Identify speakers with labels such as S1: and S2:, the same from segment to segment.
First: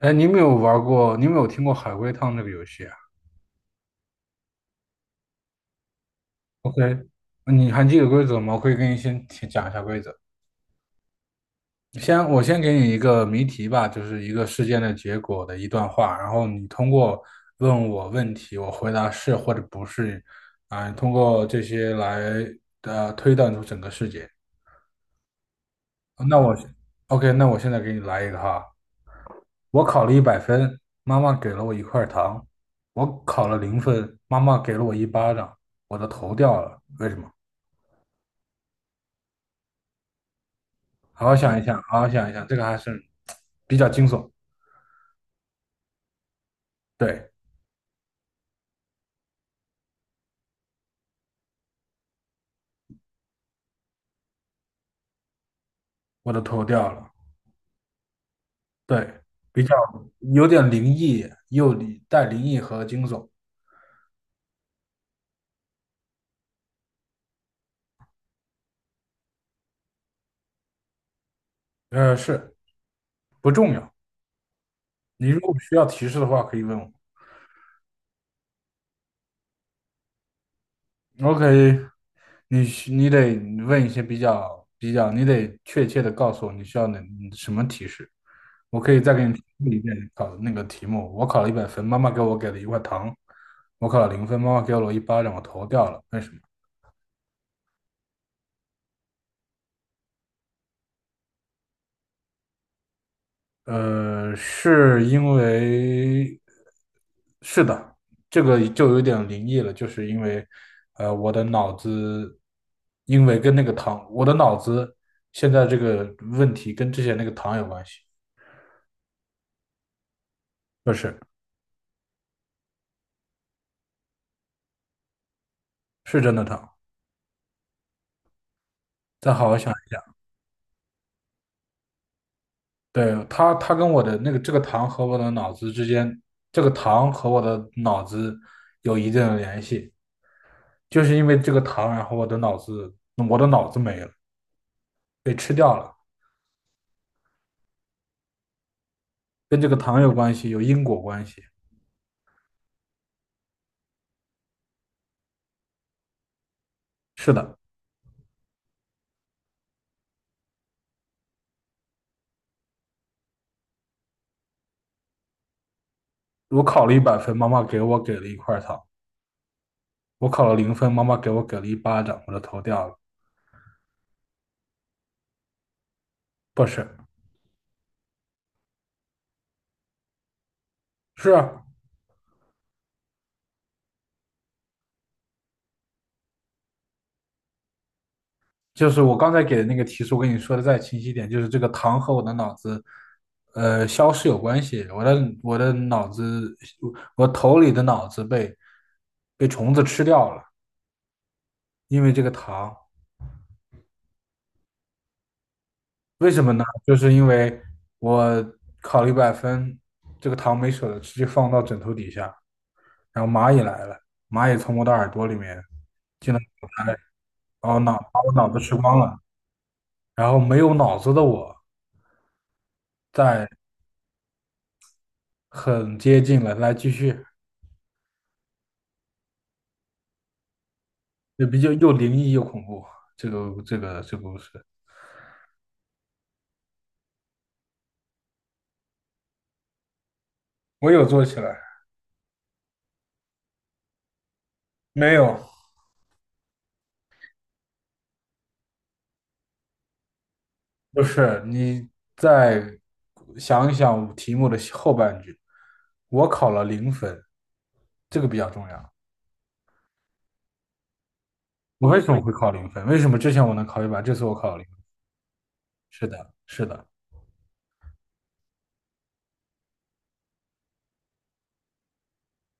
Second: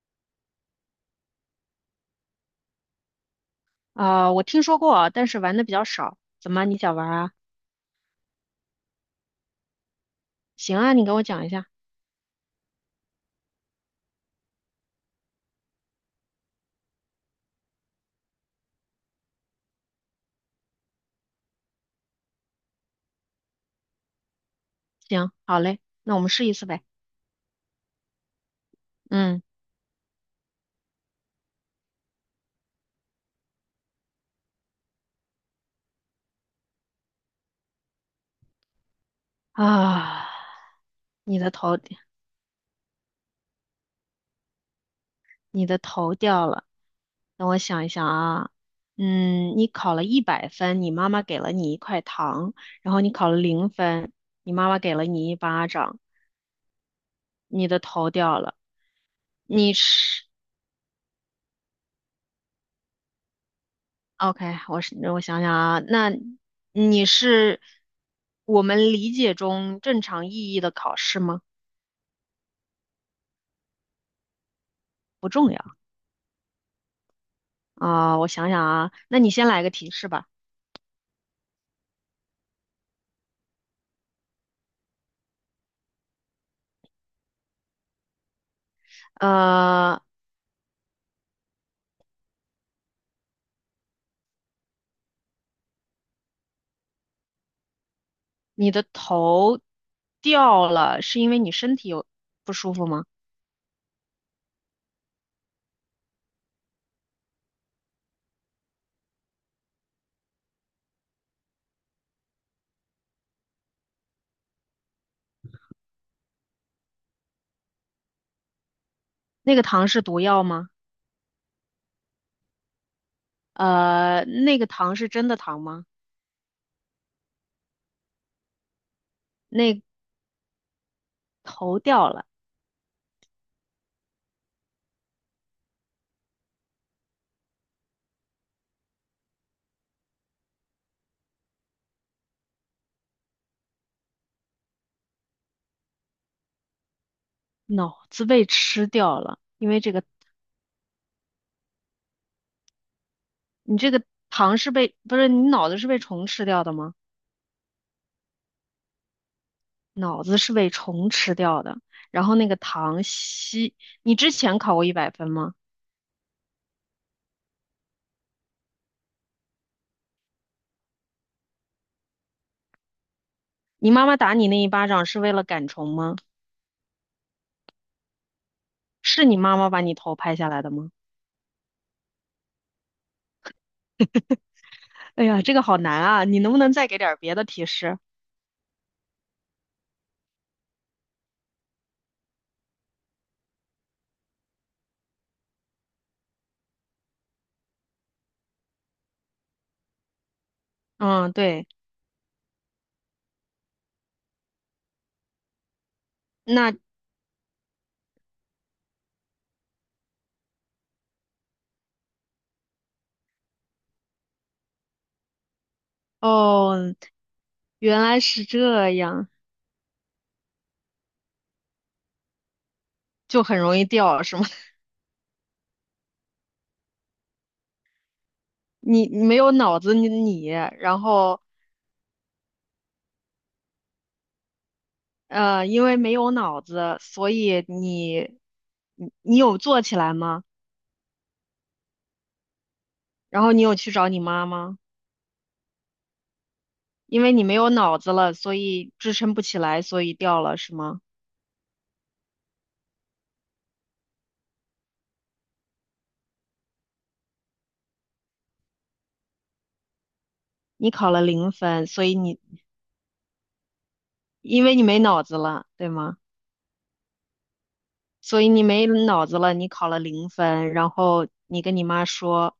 S1: 哎，你有没有玩过？你有没有听过海龟汤这个游戏啊
S2: 我听说过，但是玩的比较少。怎么，你想
S1: ？OK，
S2: 玩啊？
S1: 你还记得规则吗？我可以给你先提讲一下规则。
S2: 行啊，你给我讲一下。
S1: 我先给你一个谜题吧，就是一个事件的结果的一段话，然后你通过问我问题，我回答是或者不是，通过这些来推断出整个事件。
S2: 行，好嘞，那我们
S1: 那
S2: 试一
S1: 我
S2: 次呗。
S1: OK，那我现在给你来一个哈。
S2: 嗯。
S1: 我考了一百分，妈妈给了我一块糖；我考了零分，妈妈给了我一巴掌，我的头掉了。为什么？
S2: 啊，
S1: 好好
S2: 你的
S1: 想一
S2: 头，
S1: 想，好好想一想，这个还是比较惊悚。
S2: 你的头掉了。
S1: 对，
S2: 等我想一想啊。嗯，你考了一百分，你妈妈给了你一块糖，然后你考了零分，你妈妈给了你一巴掌，
S1: 我的头掉了，
S2: 你的头掉了。
S1: 对，比
S2: 你
S1: 较
S2: 是
S1: 有点灵异，又里带灵异和惊悚。
S2: OK，我想想啊，那你是我们理解中正常意义的考试吗？
S1: 是不重要。你
S2: 不
S1: 如
S2: 重
S1: 果需
S2: 要。
S1: 要提示的话，可以问我。
S2: 啊，我想想啊，那你先来个提示吧。
S1: OK，你得问一些比较，你得确切的告诉我你需要什么提示。我可以再给你提一遍
S2: 呃，
S1: 考的那个题目。我考了一百分，妈妈给了一块糖；我考了零分，妈妈给了我一巴掌，我头掉了。为什么？
S2: 你的头掉了，是因为你身体有不舒服吗？
S1: 是因为，是的，这个就有点灵异了，就是因为，我的脑子，因为跟那个糖，我的脑子现在这个问题跟之前那个糖有关系。
S2: 那个糖是毒药吗？
S1: 不是，
S2: 呃，那个糖是真的糖吗？
S1: 是真的糖。再好好想
S2: 那
S1: 一下。
S2: 头掉了。
S1: 对，他跟我的那个这个糖和我的脑子之间，这个糖和我的脑子有一定的联系，就是因为这个糖，我的脑子没了，被吃掉了，
S2: 脑子被吃掉了，
S1: 跟这
S2: 因
S1: 个
S2: 为这
S1: 糖
S2: 个，
S1: 有关系，有因果关系。
S2: 你这个糖是被，不是，你脑子是被虫吃掉的吗？
S1: 是的，
S2: 脑子是被虫吃掉的。然后那个糖吸，你之前考过一百分吗？
S1: 我考了一百分，妈妈给了一块糖；我考了零分，妈妈给了一巴掌，我的头掉了。
S2: 你妈妈打你那一巴掌是为了赶虫吗？
S1: 不是，
S2: 是你妈妈把你头拍下来的吗？
S1: 是啊，
S2: 哎呀，这个好难啊！你能不能再给点儿别的提示？
S1: 就是我刚才给的那个提示，我跟你说的再清晰一点，就是这个糖和我的脑子，消失有关系。我的脑子，我头里的脑子被虫子吃掉了，
S2: 嗯，对。
S1: 因为这个糖。为什么呢？
S2: 那
S1: 就是因为我考了一百分，这个糖没舍得吃，就放到枕头底下。然后蚂蚁来了，蚂蚁从我的耳朵里面进了脑袋，
S2: 哦，
S1: 然后
S2: 原来
S1: 把我
S2: 是
S1: 脑子吃
S2: 这
S1: 光了。
S2: 样。
S1: 然后没有脑子的我，
S2: 就
S1: 再
S2: 很容易掉，是吗？
S1: 很接近了，来继续。
S2: 你没有脑子，你然后
S1: 就比较又灵异又恐怖。这个故事，
S2: 因为没有脑子，所以你你有做起来吗？
S1: 我有做起来，
S2: 然后你有去找你妈吗？
S1: 没有，
S2: 因为你没有脑子了，所以支撑不起来，所以掉了，是
S1: 不
S2: 吗？
S1: 是，你再想一想题目的后半句，我考了零分，这个比较重要。
S2: 你考了零分，
S1: 我为
S2: 所
S1: 什
S2: 以
S1: 么会
S2: 你
S1: 考零分？为什么之前我能考一百，这次我考了
S2: 因
S1: 零
S2: 为
S1: 分？
S2: 你没脑子了，对
S1: 是
S2: 吗？
S1: 的，是的。
S2: 所以你没脑子了，你考了零分，然后你跟你妈说，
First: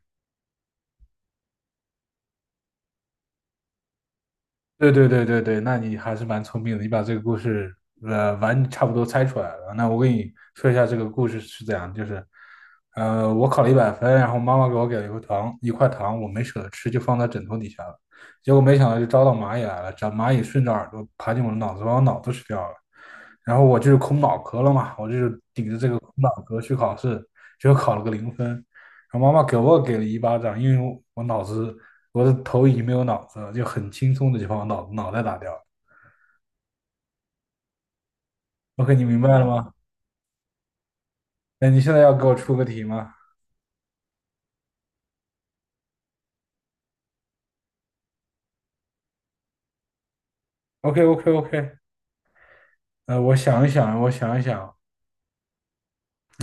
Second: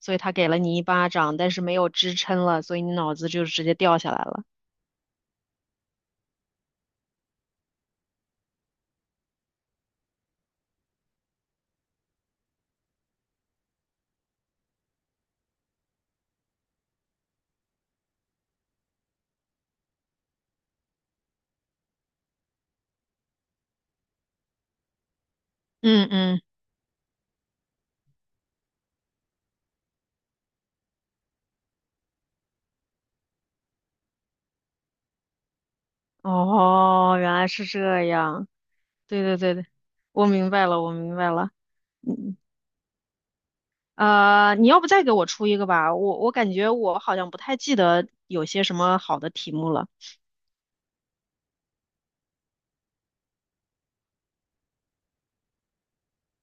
S2: 所以她给了你一巴掌，但是没有支撑了，所以你脑子就直接掉下来了。
S1: 对对对对对，那你还是蛮聪明的，你把这个故事差不多猜出来了。那我给你说一下这个故事是怎样，就是我考了一百分，然后妈妈给了一块糖，一块糖我没舍得吃，就放在枕头底下了。结果没想到就招到蚂蚁来了，长蚂蚁顺着耳朵爬进我的脑子，把我脑子吃掉了。然后我就是空脑壳了嘛，我就是顶着这个
S2: 嗯
S1: 空脑
S2: 嗯。
S1: 壳去考试，结果考了个零分。我妈妈给了一巴掌，因为我我脑子我的头已经没有脑子了，就很轻松的就把我脑袋打掉了。
S2: 哦，原来是这样。
S1: OK，你明
S2: 对对
S1: 白了
S2: 对对，
S1: 吗？
S2: 我明白了，我明白了。
S1: 哎，你现在要给我
S2: 嗯，
S1: 出个题吗
S2: 呃，你要不再给我出一个吧？我感觉我好像不太记得有些什么好的题目了。
S1: ？OK OK OK，我想一想，我想一想，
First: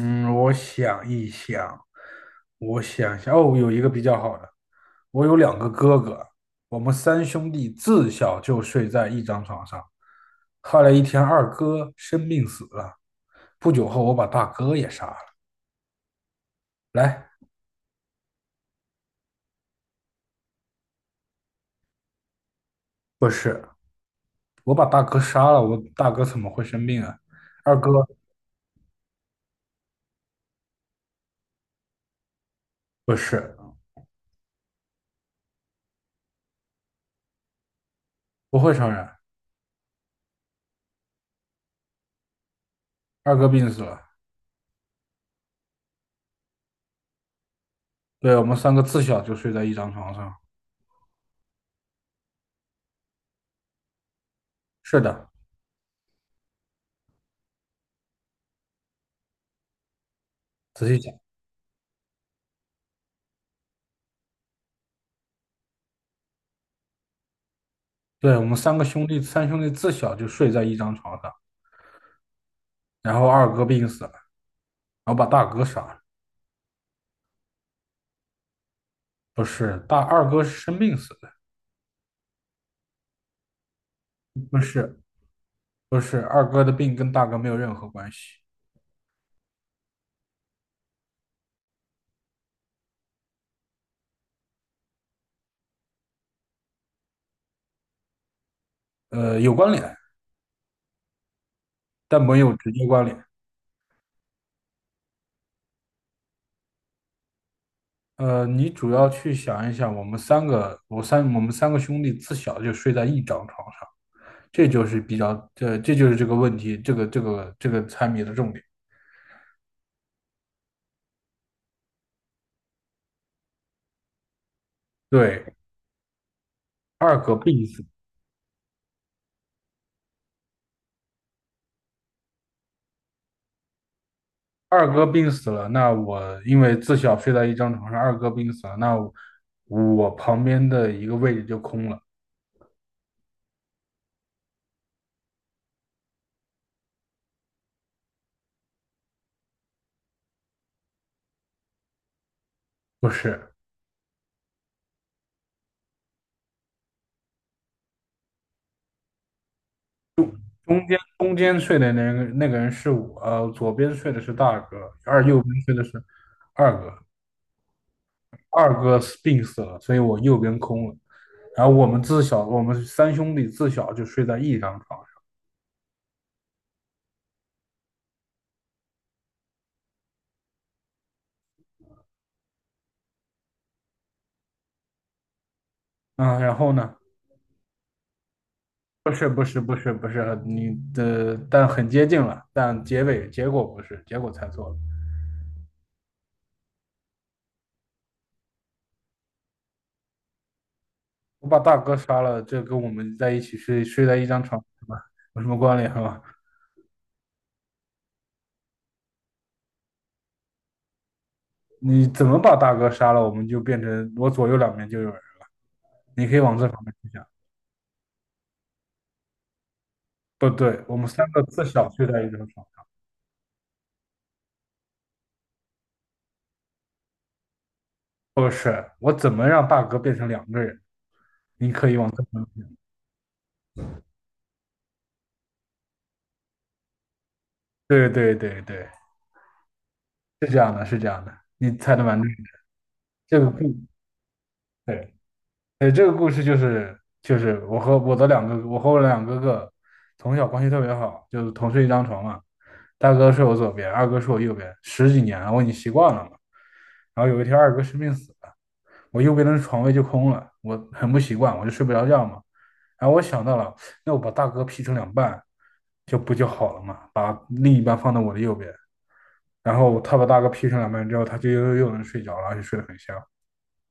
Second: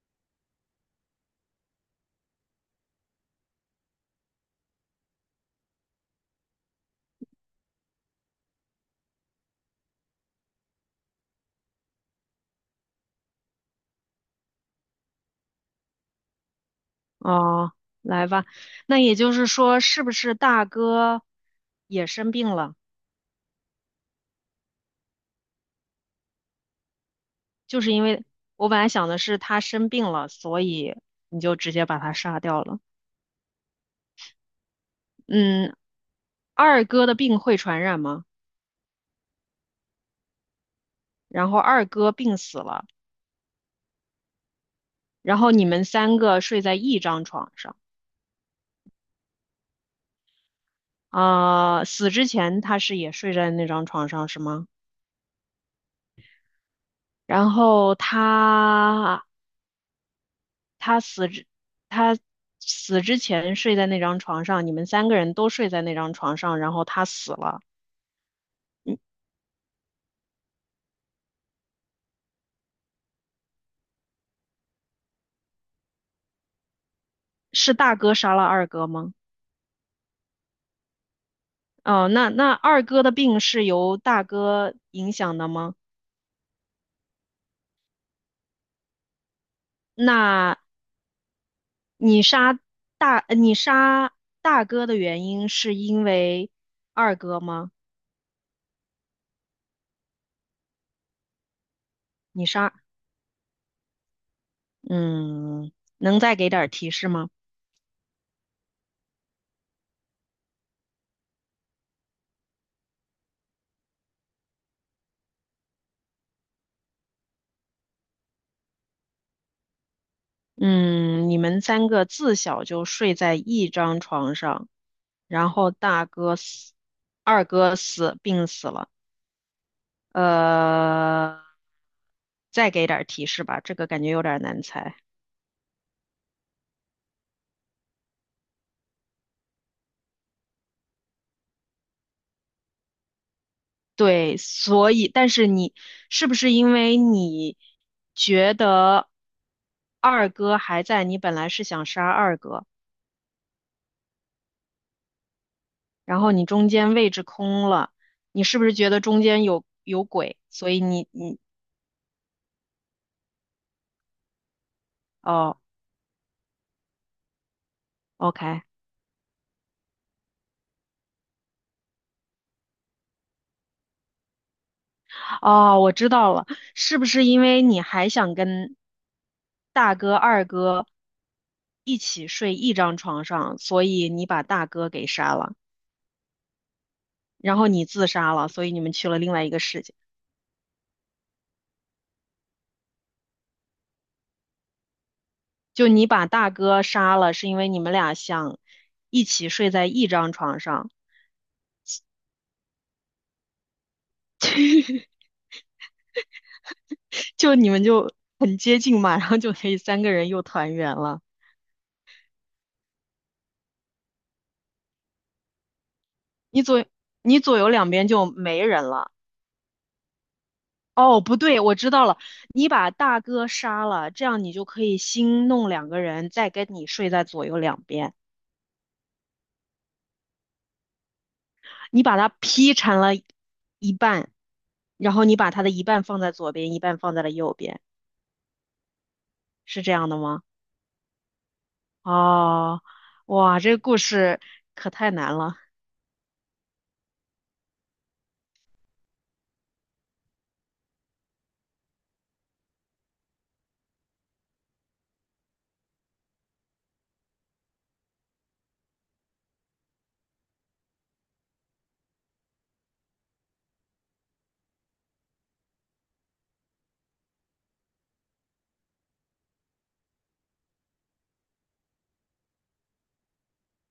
S1: 嗯，我想一想，我想一想，哦，有一个比较好的，我有两个哥哥，我们三兄弟自小就睡在一张床上，后来一天二哥生病死了，不久后我把大哥也杀了。来，
S2: 哦，来吧。那也就是说，是不是大哥也生病了？
S1: 不是，我把大哥杀了，我大哥怎么会生病啊？二
S2: 就
S1: 哥
S2: 是因为我本来想的是他生病了，所以你就直接把他杀掉了。
S1: 不是，
S2: 嗯，二哥的病会传染吗？
S1: 不会传染，
S2: 然后二哥病死了，
S1: 二哥病死了。
S2: 然后你们三个睡在一张床上。
S1: 对，我们三个自小就睡在一张床上。
S2: 死之前他是也睡在那张床上是吗？
S1: 是的，
S2: 然后他
S1: 仔细
S2: 他
S1: 讲，
S2: 死之他死之前睡在那张床上，你们三个人都睡在那张床上，然后他死了，
S1: 对，我们三个兄弟，三兄弟自小就睡在一张床上。然后二哥病死了，然后把大哥杀了。
S2: 是大哥杀了二哥吗？
S1: 不是，二哥是生病死的，
S2: 哦，那那二哥的病是由大
S1: 不
S2: 哥
S1: 是，
S2: 影响的吗？
S1: 不是，二哥的病跟大哥没有任何关系，
S2: 那你杀你杀大哥的原因是因为二哥吗？
S1: 有关联，但没
S2: 你
S1: 有直
S2: 杀，
S1: 接关联。
S2: 嗯，能再给点儿提示吗？
S1: 你主要去想一想，我们三个兄弟自小就睡在一张床上，这就是比较，这就是这个问题，这个猜谜的重点。
S2: 嗯，你们三个自小就睡在一张床上，然
S1: 对，
S2: 后大哥死，
S1: 二哥
S2: 二
S1: 病
S2: 哥
S1: 死，
S2: 死，病死了。呃，再给点儿提示吧，这个感觉有点儿难
S1: 二
S2: 猜。
S1: 哥病死了，那我因为自小睡在一张床上，二哥病死了，我旁边的一个位置就空了，
S2: 对，所以，但是你是不是因为你觉得二哥还在，你本来是想杀二哥，
S1: 不是，
S2: 然后你中间位置空了，你是不是觉得中间有鬼，所以
S1: 中间中间睡的那个人是我，左边睡的是大哥，而右
S2: 哦
S1: 边睡的是二哥，
S2: ，OK。
S1: 二哥病死了，所以我右边空了。我们三兄弟自小就睡在一张床上。
S2: 哦，我知道了，是不是因为你还想跟大哥、二哥一起睡一张床上，所以你把大哥给杀了，
S1: 嗯，然后呢？
S2: 然后你自杀了，所以你们去
S1: 不
S2: 了
S1: 是，
S2: 另
S1: 不
S2: 外一个
S1: 是，不
S2: 世
S1: 是，
S2: 界。
S1: 不是，你的，但很接近了，但结尾结果不是，结果猜错了。
S2: 就你把大哥杀了，是因为你们俩想一起睡在一张床上，
S1: 我把大哥杀了，这跟我们在一起睡在一张床上有什么关联吗？
S2: 就你们就很接近嘛，然后就可以三个人又团圆了。
S1: 你怎么把大哥杀了，我们就变成我左右两边就有人了。你可以往
S2: 你
S1: 这方
S2: 左
S1: 面去想。
S2: 你左右两边就没人了。
S1: 不对，我们
S2: 哦，
S1: 三
S2: 不
S1: 个
S2: 对，
S1: 自
S2: 我
S1: 小
S2: 知
S1: 睡
S2: 道了，
S1: 在一张床。
S2: 你把大哥杀了，这样你就可以新弄两个人，再跟你睡在左右两边。
S1: 不是，我怎么让大哥变成两个人？你可以
S2: 你
S1: 往
S2: 把
S1: 这
S2: 他
S1: 方面。
S2: 劈成了一半，然后你把他的一半放在左边，一半放在了右边，
S1: 对对对对。
S2: 是这样的吗？
S1: 是这样的，是这样的，你猜的蛮对。
S2: 哦，
S1: 这个
S2: 哇，
S1: 故，
S2: 这个故事可太
S1: 对，
S2: 难了！
S1: 这个故事就是我和我两个哥哥从小关系特别好，就是同睡一张床嘛。大哥睡我左边，二哥睡我右边，十几年了，我已经习惯了嘛。然后有一天二哥生病死了，我右边的床位就空了，我很不习惯，我就睡不着觉嘛。然后我想到了，那我把大哥劈成两半，就不就好了嘛？把另一半放到我的右边，然后他把大哥劈成两半之后，他就又能睡着了，而且睡得很香。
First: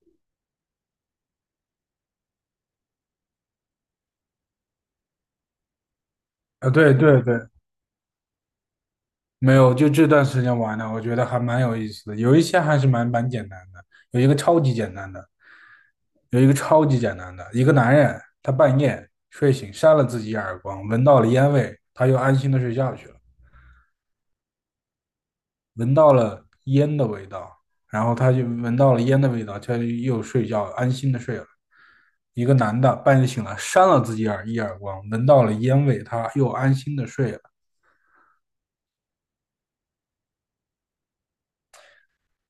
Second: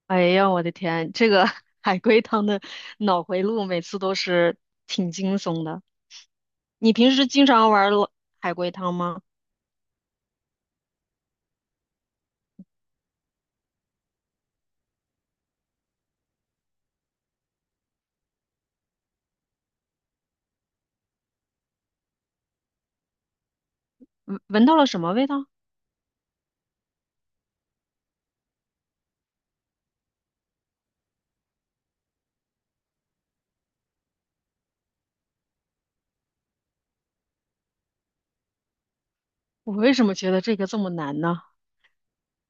S2: 哎呀，我的天，这个 海龟汤的脑回路每次都是挺惊悚的。
S1: 啊，对
S2: 你平
S1: 对
S2: 时
S1: 对，
S2: 经常玩儿海龟汤吗？
S1: 没有，就这段时间玩的，我觉得还蛮有意思的，有一些还是蛮简单的，有一个超级简单的，有一个超级简单的，一个男人他半夜睡醒扇了自己一耳光，闻到了烟味，他又安心的睡觉去了，
S2: 闻到了什么味道？
S1: 闻到了烟的味道，然后他就闻到了烟的味道，他就又睡觉，安心的睡了。一个男的半夜醒来扇了自己一耳光，闻到了烟味，他又安心的睡了。
S2: 我为什么觉得这个这么难呢？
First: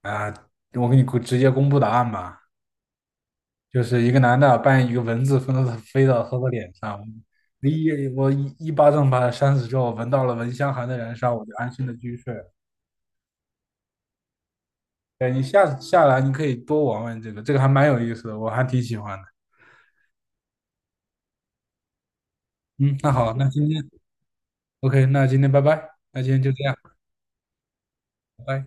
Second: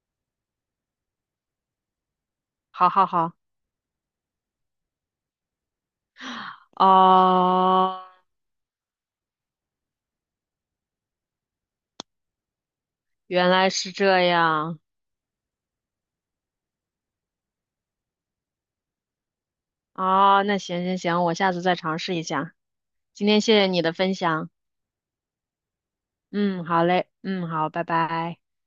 S1: 啊，我给你直接公布答案吧。
S2: 好好好。
S1: 就是一个男的扮演一个蚊子飞到他的脸上，
S2: 哦，
S1: 一我一一巴掌把他扇死之后，闻到了蚊香还在燃烧，我就安心的继续睡了。
S2: 原来是这样。
S1: 对，你下次下来你可以多玩玩这个，这个还蛮有意思的，我还挺喜欢的。
S2: 哦，那行行行，我下次再尝试一下。
S1: 嗯，那
S2: 今
S1: 好，
S2: 天
S1: 那
S2: 谢谢
S1: 今
S2: 你
S1: 天
S2: 的分享，
S1: OK，那今天拜拜，那今天就这
S2: 嗯，
S1: 样，
S2: 好嘞，嗯，好，拜拜。
S1: 拜拜。